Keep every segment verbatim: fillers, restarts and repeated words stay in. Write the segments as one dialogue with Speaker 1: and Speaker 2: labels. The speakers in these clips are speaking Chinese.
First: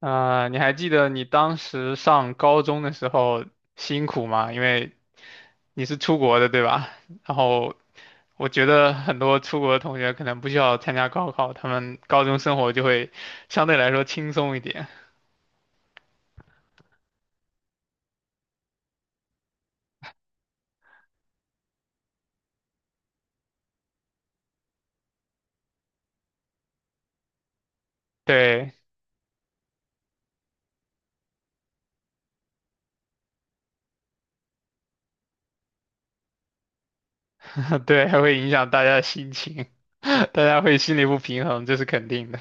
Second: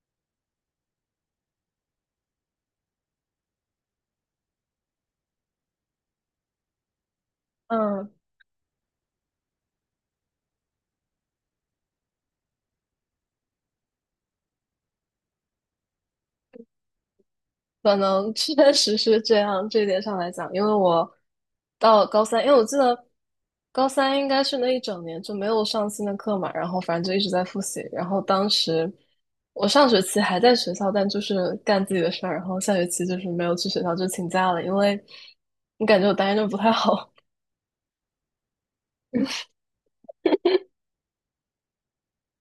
Speaker 1: 啊、你还记得你当时上高中的时候辛苦吗？因为你是出国的，对吧？然后
Speaker 2: 嗯，
Speaker 1: 我觉得很多出国的同学可能不需要参加高考，他们高中生活就会相对来说轻松一点。
Speaker 2: 可能确实是这样，这一点上来讲，因为我到高三，因为我记得高三应该是那一整年就没有上新的课嘛，然后反正就一直在复习，然后当
Speaker 1: 对，
Speaker 2: 时我上学期还在学校，但就是干自己的事儿，然后下学期就是没有去学校，就请假了，因为你感觉我答应着不太好，
Speaker 1: 对，还会影响大家的心情，大家会心里不平衡，这是肯定的。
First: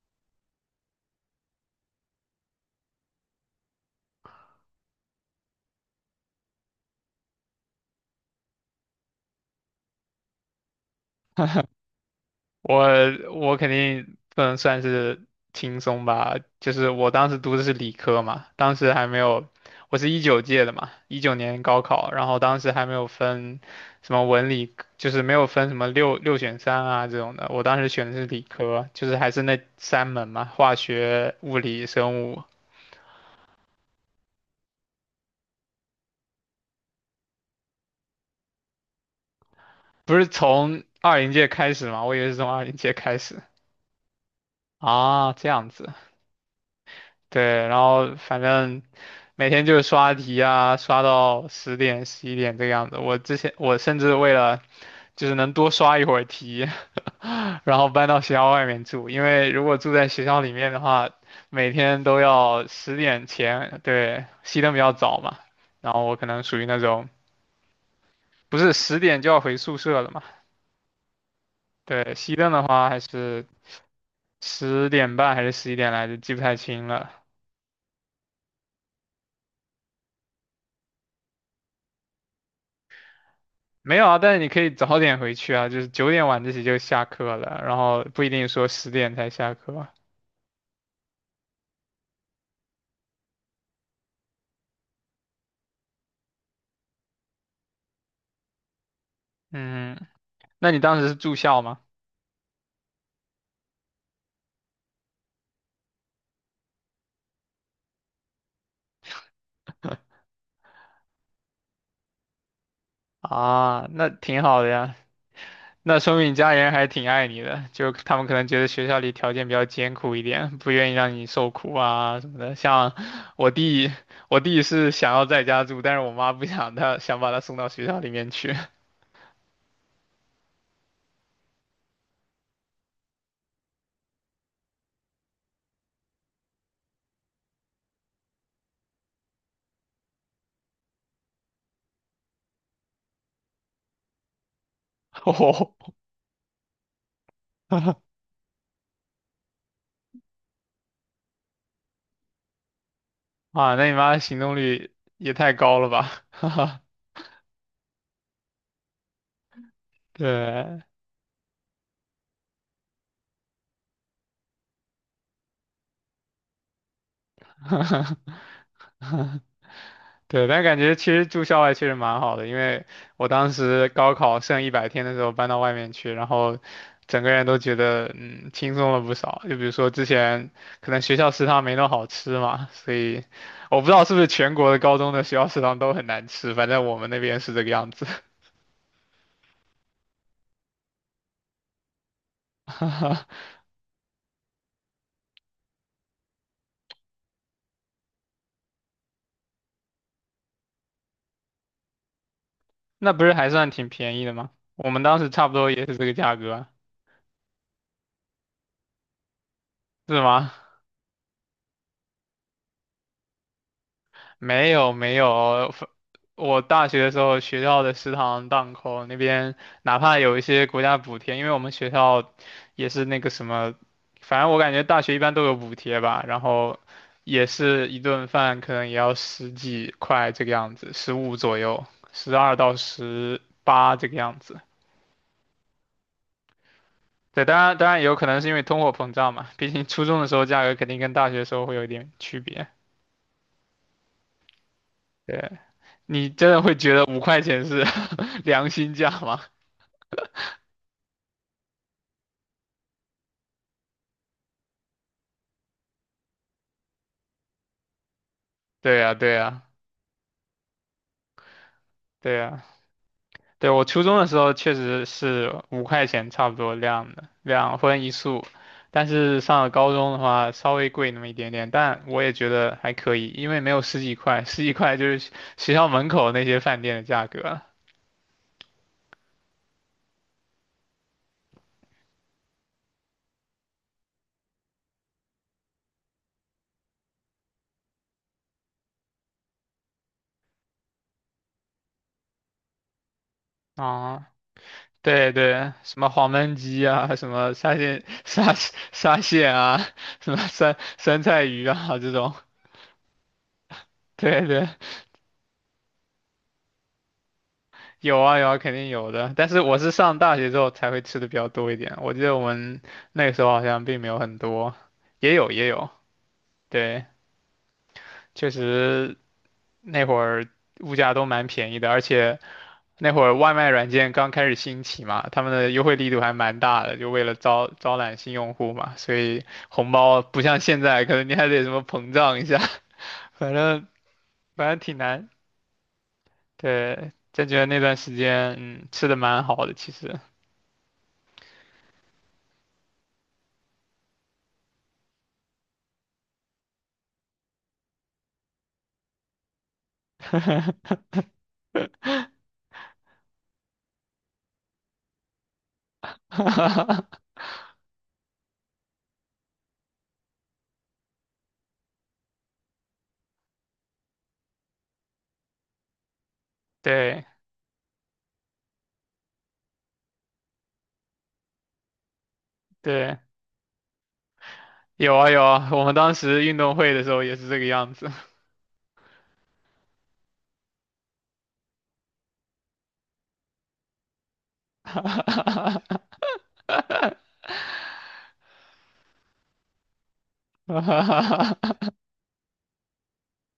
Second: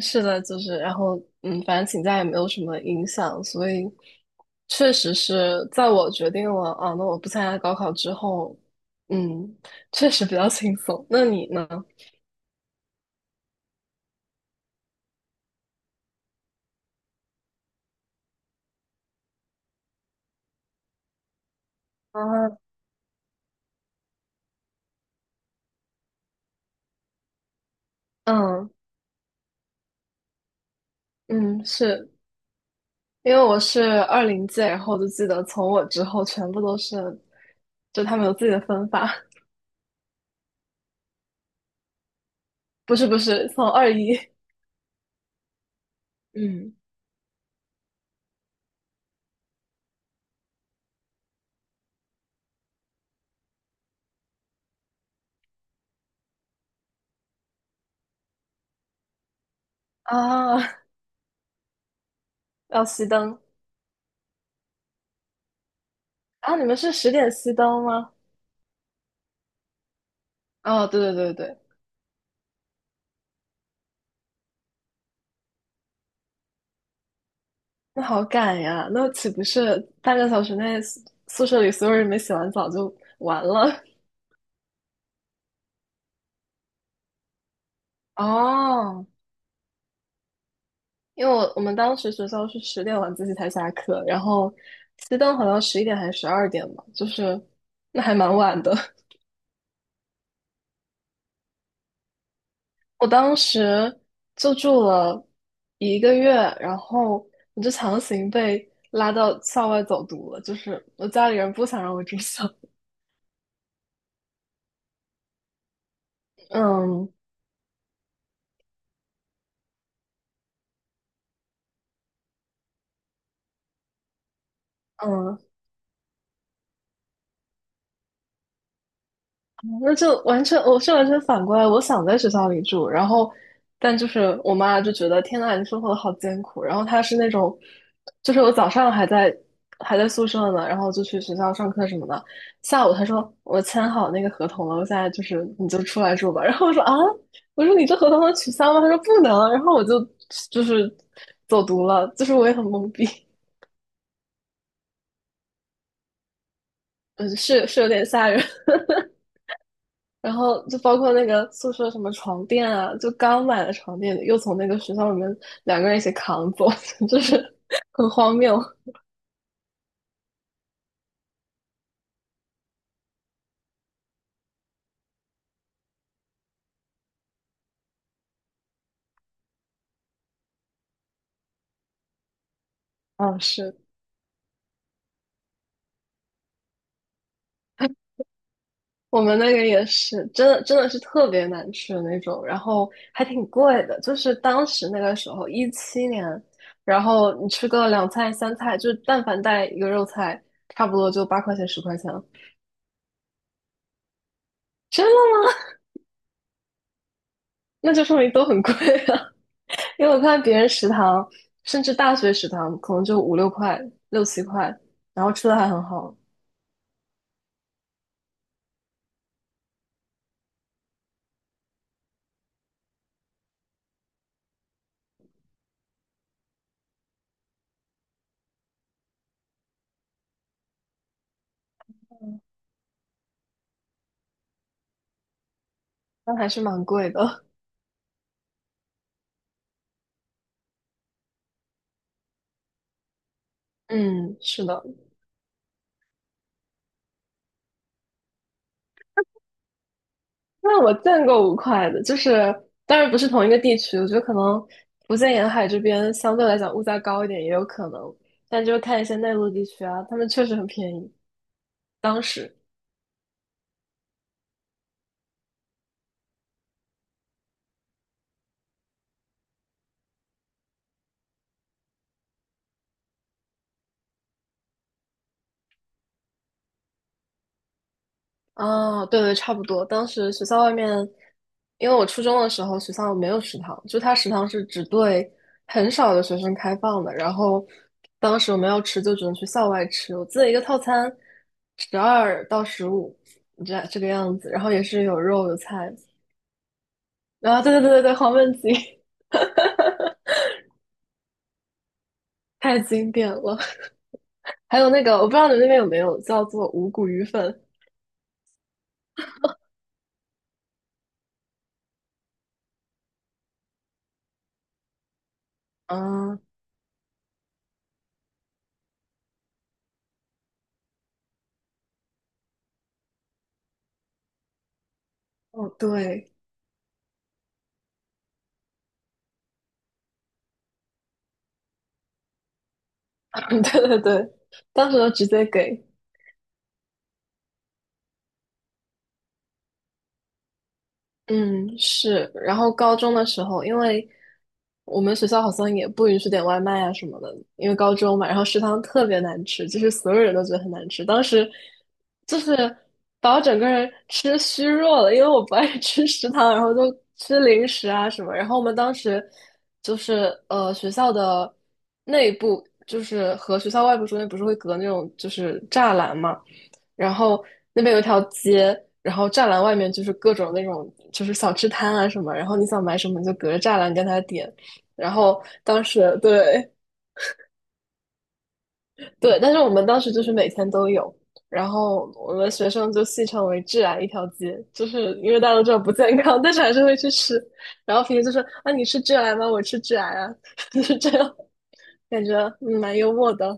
Speaker 2: 是的，就是，然后，嗯，反正请假也没有什么影响，所以确实是在我决定了啊，那我不参加高考之后，嗯，确实比较轻松。那你呢？
Speaker 1: 我我肯定不能算是轻松吧，就是我当时读的是理科嘛，当时还没有，我是一九届的嘛，一九年高考，然后
Speaker 2: 啊，
Speaker 1: 当时还没有分什么文理，就是没有分什么六六选三啊这种的，我当时选的是理
Speaker 2: 嗯
Speaker 1: 科，就是还是那三门嘛，化学、物
Speaker 2: 嗯，
Speaker 1: 理、
Speaker 2: 是
Speaker 1: 生物，
Speaker 2: 因为我是二零届，然后我就记得从我之后全部都是，就他们有自己的分法。
Speaker 1: 不是从二零届开始嘛，我以为是从二零 届
Speaker 2: 不是
Speaker 1: 开
Speaker 2: 不
Speaker 1: 始
Speaker 2: 是，从二一。
Speaker 1: 啊，这样子。
Speaker 2: 嗯
Speaker 1: 对，然后反正每天就是刷题啊，刷到十点十一点这个样子。我之前我甚至为了就是能多刷一会儿题，然后搬到学校外面住，因为如果住在学校里
Speaker 2: 啊，
Speaker 1: 面的话，每天都要
Speaker 2: 要
Speaker 1: 十
Speaker 2: 熄
Speaker 1: 点
Speaker 2: 灯
Speaker 1: 前，对，熄灯比较早嘛，然后我可能
Speaker 2: 啊，
Speaker 1: 属
Speaker 2: 你
Speaker 1: 于
Speaker 2: 们
Speaker 1: 那
Speaker 2: 是
Speaker 1: 种
Speaker 2: 十点熄灯吗？
Speaker 1: 不是十点就要回宿舍了嘛，
Speaker 2: 哦，对对对对，
Speaker 1: 对，熄灯的话还是十点半还是十一点来着，记不太清了，
Speaker 2: 那好赶呀！那岂不是半个小时内宿宿舍里所有人没洗完澡就完了？
Speaker 1: 没有啊，但是你可以早点回去啊，就是九点晚自习就下课了，然后 不一定说十
Speaker 2: 哦，
Speaker 1: 点才下课。
Speaker 2: 因为我我们当时学校是十点晚自习才下课，然后熄灯好像十一点还是十二点吧，就是那还蛮晚的。
Speaker 1: 嗯，那你当时是住校吗？
Speaker 2: 我当时就住了一个月，然后我就强行被拉到校外走读了，就是我家里人不想让我住校。
Speaker 1: 啊，那挺好的呀，那说明你 家人还
Speaker 2: 嗯
Speaker 1: 挺爱你的，就他们可能觉得学校里条件比较艰苦一点，不愿意让你受苦啊什么的。像我弟，我弟是想要
Speaker 2: 嗯，
Speaker 1: 在家住，但是我妈不想他，想把他送到学校里面去。
Speaker 2: 那就完全，我是完全反过来。我想在学校里住，然后，但就是我妈就觉得天呐，你生活的好艰苦。然后她是那种，就是我早上还在还在宿舍呢，然后就去学校上课什么的。下午她说我签好那个合同了，我现在就 是你就
Speaker 1: 哦，
Speaker 2: 出来住吧。然后我说啊，我说你 这合同能取消吗？她说不能。然后我就就是走读了，就是我也很懵逼，
Speaker 1: 啊，那你妈行动力也太高了吧？
Speaker 2: 嗯，是是有点吓人。然后就
Speaker 1: 对。
Speaker 2: 包括那个宿舍什么床垫啊，就刚买的床垫又从那个学校里面两个人一起扛走，就是很 荒谬。
Speaker 1: 对，但感觉其实住校外确实蛮好的，因为我当时高考剩一百天的时候搬到外面去，然后整个人都觉得嗯轻松了不少。就比如说之前可能学校食堂没那么好吃嘛，所以
Speaker 2: 嗯，是。
Speaker 1: 我不知道是不是全国的高中的学校食堂都很难吃，反正我们那边是这个样子。
Speaker 2: 我们那个也是，真的真的是特别难吃的那种，然后还挺贵的，就是当时那个时候一七年，然后你吃个两菜三菜，就是但凡带一个肉菜，差不多就八块钱十块钱了。
Speaker 1: 那不是还算挺便宜的吗？我们
Speaker 2: 真的
Speaker 1: 当时差不多
Speaker 2: 吗？
Speaker 1: 也是这个价格啊
Speaker 2: 那就说明都很贵啊。因为我
Speaker 1: 是
Speaker 2: 看
Speaker 1: 吗？
Speaker 2: 别人食堂，甚至大学食堂，可能就五六块、六七
Speaker 1: 没
Speaker 2: 块，
Speaker 1: 有没
Speaker 2: 然
Speaker 1: 有，
Speaker 2: 后吃的还
Speaker 1: 呃
Speaker 2: 很好，
Speaker 1: 我大学的时候学校的食堂档口那边，哪怕有一些国家补贴，因为我们学校也是那个什么，反正我感觉大学一般都有补贴吧，然后也是一顿饭可能也要十几块这个样子，十五左右，十二到十八这个样子。
Speaker 2: 但还是蛮贵
Speaker 1: 对，
Speaker 2: 的。
Speaker 1: 当然当然也有可能是因为通货膨胀嘛，毕竟初中的时候价格肯定跟大学的时候会有一点区别。
Speaker 2: 嗯，是的。
Speaker 1: 对，你真的会觉得五块钱是 良心价吗？
Speaker 2: 那我见过五块的，就是当然不是同一个地区，我觉得可能福建沿海这边相对来讲物价高一点也有可能，但就是
Speaker 1: 对
Speaker 2: 看一
Speaker 1: 呀，
Speaker 2: 些内
Speaker 1: 对
Speaker 2: 陆
Speaker 1: 呀，
Speaker 2: 地区啊，他们确实很便宜。当
Speaker 1: 对
Speaker 2: 时，
Speaker 1: 呀，对，我初中的时候确实是五块钱差不多量的，两荤一素，但是上了高中的话稍微贵那么一点点，但我也觉得还可以，因为没有十几块，十几块就是学学校门口那些饭店的价格了
Speaker 2: 啊，对对，差不多。当时学校外面，因为我初中的时候学校没有食堂，就它食堂是只对很少的学生开放的。然后当时我们要吃，就只能去校外吃。我记得一个套餐十二到十五，这这个
Speaker 1: 啊。
Speaker 2: 样子。然后也是有
Speaker 1: 对
Speaker 2: 肉有
Speaker 1: 对，
Speaker 2: 菜。
Speaker 1: 什么黄焖鸡啊，什么
Speaker 2: 啊，对
Speaker 1: 沙
Speaker 2: 对对对
Speaker 1: 县
Speaker 2: 对，黄焖
Speaker 1: 沙
Speaker 2: 鸡。
Speaker 1: 沙县啊，什么酸酸菜鱼啊这种，
Speaker 2: 太经典了。
Speaker 1: 对对
Speaker 2: 还有那个，我不知道你们那边有没有叫做五谷鱼粉
Speaker 1: 有啊有啊，肯定有的。但是我是上大学之后才会吃的比较多一点。我记得我们那个时候好像并没有很多，也有也有。
Speaker 2: 啊？
Speaker 1: 对，确实那会儿物价都蛮便宜的，而且那会儿外卖软件刚开始兴起嘛，他们
Speaker 2: 哦，
Speaker 1: 的优惠力度
Speaker 2: 对。
Speaker 1: 还蛮大的，就为了招招揽新用户嘛，所以红包不像现在，可能你还得什么膨胀一下，反
Speaker 2: 对
Speaker 1: 正
Speaker 2: 对对，
Speaker 1: 反正
Speaker 2: 当
Speaker 1: 挺
Speaker 2: 时就直
Speaker 1: 难。
Speaker 2: 接给。
Speaker 1: 对，真觉得那段时间嗯吃的蛮好的，其实。
Speaker 2: 嗯，是。然后高中的时候，因为我们学校好像也不允许点外卖啊什么的，因为高中嘛，然后食堂特别难吃，就是所有人都觉得很难 吃。当时就是把我整个人吃虚弱了，因为我不爱吃食堂，然后就 吃零食啊什么。然后我们当时就是呃学校的内部，就是和学校外部中间不是会隔那种就是栅栏嘛。然
Speaker 1: 对
Speaker 2: 后那边有一条街，然后栅栏外面就是各种那种就是小吃摊啊什么，然后你想买什
Speaker 1: 对，
Speaker 2: 么你就隔着栅栏跟他点。然
Speaker 1: 有啊有
Speaker 2: 后
Speaker 1: 啊，
Speaker 2: 当
Speaker 1: 我们当
Speaker 2: 时，
Speaker 1: 时运
Speaker 2: 对
Speaker 1: 动会的时候也是这个样子。
Speaker 2: 对，但是我们当时就是每天都有，然后我们学生就戏称为"致癌一条街"，就是因为大家都知道不 健康，但是还是会去吃。然后平时就说啊，你吃致癌吗？我吃致癌啊。就是这样，感觉嗯蛮幽默的，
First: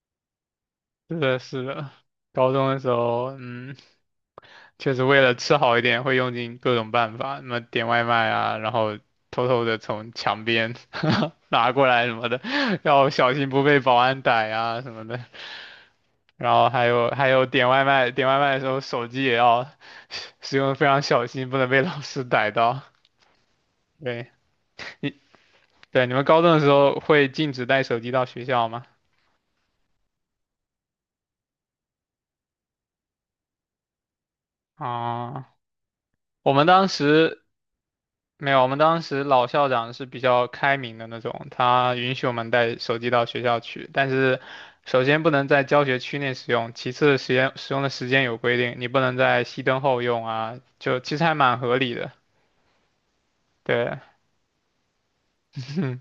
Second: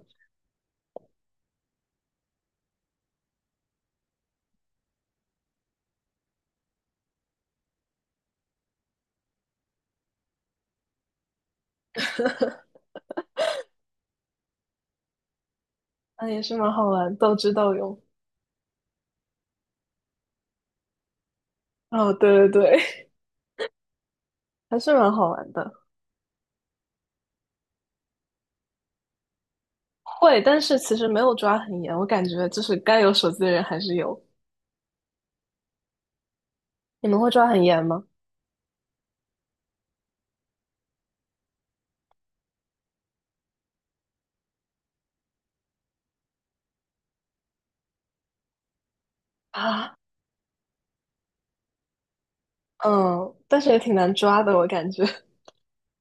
Speaker 1: 是的，是的，高中的时候，嗯，确实为了吃好一点，会用尽各种办法，什么点外卖啊，然后偷偷的从墙边 拿过来什么的，要小心不被保安逮啊什么的。
Speaker 2: 啊也
Speaker 1: 然
Speaker 2: 是
Speaker 1: 后
Speaker 2: 蛮
Speaker 1: 还
Speaker 2: 好
Speaker 1: 有
Speaker 2: 玩，
Speaker 1: 还
Speaker 2: 斗
Speaker 1: 有
Speaker 2: 智
Speaker 1: 点
Speaker 2: 斗
Speaker 1: 外
Speaker 2: 勇。
Speaker 1: 卖，点外卖的时候手机也要使用得非常小心，不能被老
Speaker 2: 哦，
Speaker 1: 师
Speaker 2: 对对
Speaker 1: 逮到。
Speaker 2: 对。
Speaker 1: 对。
Speaker 2: 还是蛮好玩的。
Speaker 1: 对，你们高中的时候会禁止带手机到学校吗？
Speaker 2: 会，但是其实没有抓很严，我感觉就是该有手机的人还是有。
Speaker 1: 啊、我们当
Speaker 2: 你们会
Speaker 1: 时
Speaker 2: 抓很严吗？
Speaker 1: 没有，我们当时老校长是比较开明的那种，他允许我们带手机到学校去，但是首先不能在教学区内使用，其次时间使用的时间有规定，你不能在熄灯
Speaker 2: 啊，
Speaker 1: 后用啊，就其实还蛮合理的。
Speaker 2: 嗯，但是也挺
Speaker 1: 对，
Speaker 2: 难抓的，我感觉。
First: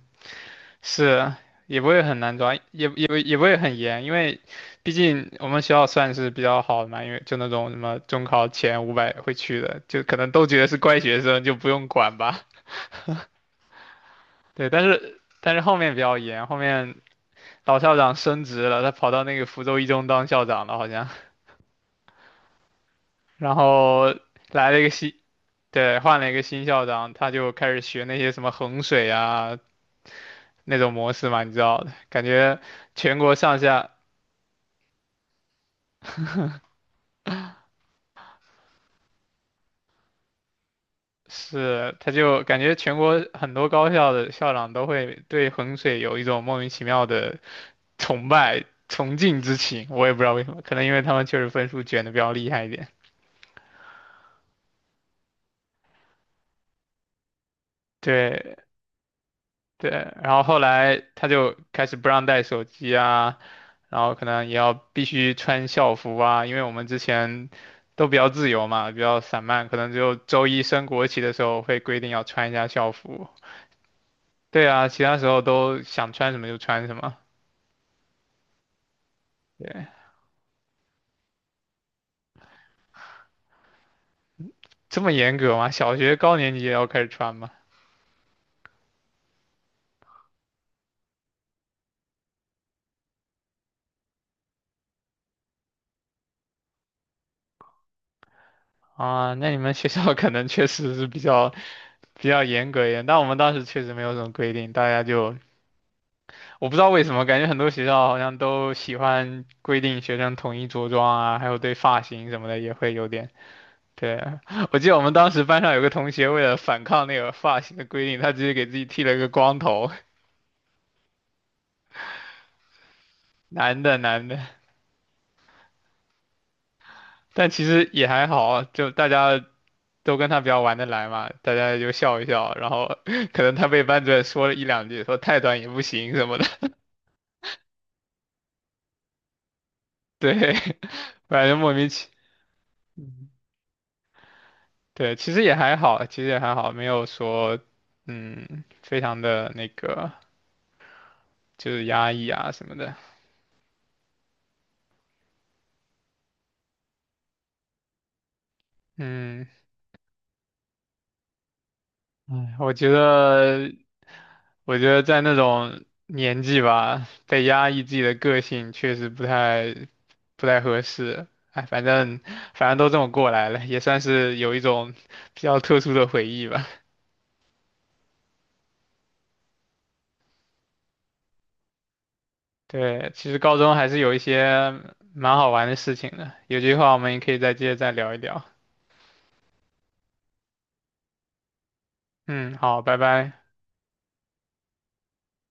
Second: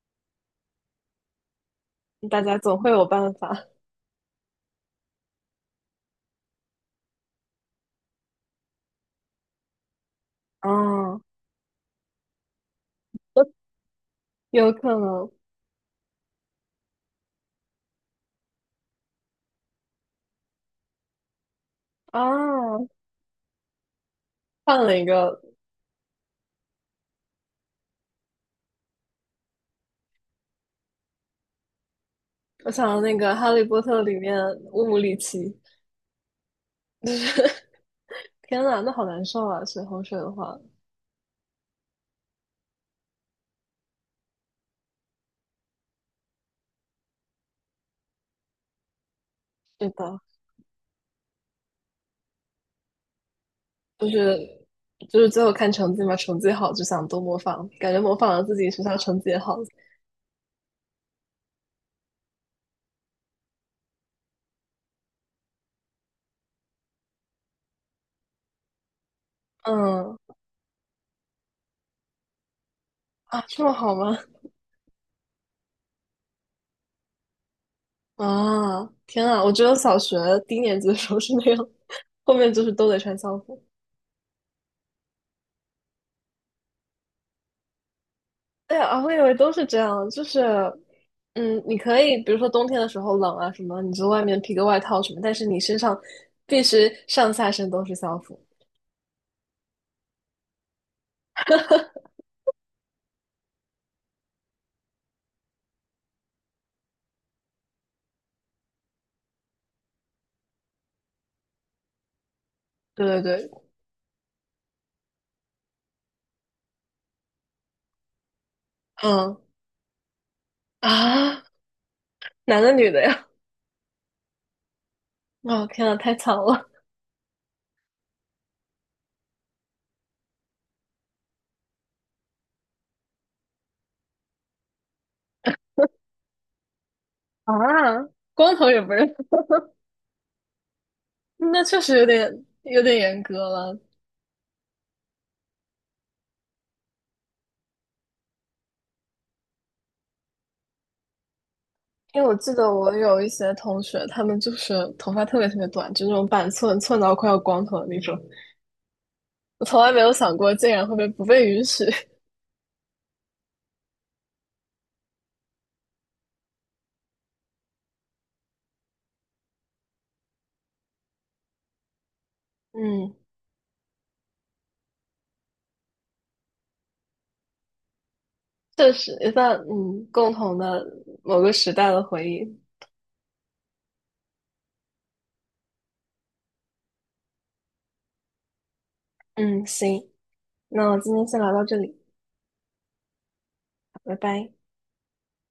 Speaker 1: 是，也不会很 难
Speaker 2: 大
Speaker 1: 抓，
Speaker 2: 家总
Speaker 1: 也
Speaker 2: 会有
Speaker 1: 也不
Speaker 2: 办
Speaker 1: 也不会
Speaker 2: 法。
Speaker 1: 很严，因为毕竟我们学校算是比较好的嘛，因为就那种什么中考前五百会去的，就可能都觉得是乖
Speaker 2: 啊，
Speaker 1: 学生，就不用管吧。对，
Speaker 2: 有
Speaker 1: 但
Speaker 2: 可
Speaker 1: 是
Speaker 2: 能
Speaker 1: 但是后面比较严，后面老校长升职了，他跑到那个福州一中当校长了好像，
Speaker 2: 啊，
Speaker 1: 然后来了一
Speaker 2: 换
Speaker 1: 个
Speaker 2: 了一
Speaker 1: 新，
Speaker 2: 个，
Speaker 1: 对，换了一个新校长，他就开始学那些什么衡水啊那种模式嘛，你知道的，感觉
Speaker 2: 我想到那
Speaker 1: 全
Speaker 2: 个
Speaker 1: 国
Speaker 2: 《哈
Speaker 1: 上
Speaker 2: 利波
Speaker 1: 下。
Speaker 2: 特》里面乌姆里奇，就是。 天呐，那好难受啊！水衡水的话，
Speaker 1: 是，他就感觉全国很多高校的校长都会对衡水有一种莫名其妙的崇拜、崇敬之情，
Speaker 2: 是
Speaker 1: 我也不
Speaker 2: 的，
Speaker 1: 知道为什么，可能因为他们确实分数卷的比较厉害一点。
Speaker 2: 就是就是最后看成绩嘛，成绩好就想多模仿，感觉模仿了
Speaker 1: 对
Speaker 2: 自己学校成绩也好。
Speaker 1: 对，然后后来他就开始不让带手机啊，然后可能也要必须穿校服啊，因为我们之前都比较自由嘛，比较散漫，可能就
Speaker 2: 嗯
Speaker 1: 周一升国旗的时候会规定要穿一下校服。
Speaker 2: 啊，这么好吗？
Speaker 1: 对啊，其他时候都想穿什么就穿什么。
Speaker 2: 啊，天啊！我觉得小学低年级的时候是那样。后面就是都得穿校服。
Speaker 1: 这么严格吗？小学高年级也要开始穿吗？
Speaker 2: 对啊，我以为都是这样，就是，嗯，你可以比如说冬天的时候冷啊什么，你就外面披个外套什么，但是你身上必须上下身都是校服。
Speaker 1: 啊，那你们学校 可能确实是比较比较严格一点，但我们当时确实没有什么规定，大家就我不知道为什么，感觉很多学校好像都喜欢规定学生统一着装啊，还有对发型什么的也会有
Speaker 2: 对
Speaker 1: 点。
Speaker 2: 对对，
Speaker 1: 对啊，我记得我们当时班上有个同学为了反抗那个发型的规定，他直接给自己剃了一个
Speaker 2: 嗯
Speaker 1: 光头，
Speaker 2: 啊，男的女的呀？
Speaker 1: 男的男的，
Speaker 2: 啊，天啊，太惨了。
Speaker 1: 但其实也还好啊，就大家都跟他比较玩得来嘛，大家就笑一笑，然后 可能他被班主任说了一两句，说太短也不行什么的，
Speaker 2: 啊！光头也不认。
Speaker 1: 对，反正
Speaker 2: 那
Speaker 1: 莫
Speaker 2: 确
Speaker 1: 名
Speaker 2: 实有
Speaker 1: 其，
Speaker 2: 点有点严格了。
Speaker 1: 对，其实也还好，其实也还好，没有说，嗯，非常的那个就是压
Speaker 2: 因为
Speaker 1: 抑
Speaker 2: 我
Speaker 1: 啊
Speaker 2: 记
Speaker 1: 什
Speaker 2: 得
Speaker 1: 么的，
Speaker 2: 我有一些同学，他们就是头发特别特别短，就那种板寸，寸到快要光头的那种。
Speaker 1: 嗯，
Speaker 2: 我从来没有想过，竟然会被不被允许。
Speaker 1: 哎，我觉得，我觉得在那种年纪吧，被压抑自己的个性确实不太不太合适。哎，反正反 正都这么
Speaker 2: 嗯，
Speaker 1: 过来了，也算是有一种 比较特殊的回忆吧。
Speaker 2: 确实一段嗯共同的某个时代的回忆。
Speaker 1: 对，其实高中还是有一些蛮好玩的事情的，有机会我们也可以再接着再聊一聊。
Speaker 2: 嗯，行，那我今天先聊到这里，
Speaker 1: 嗯，好，拜拜。
Speaker 2: 拜拜。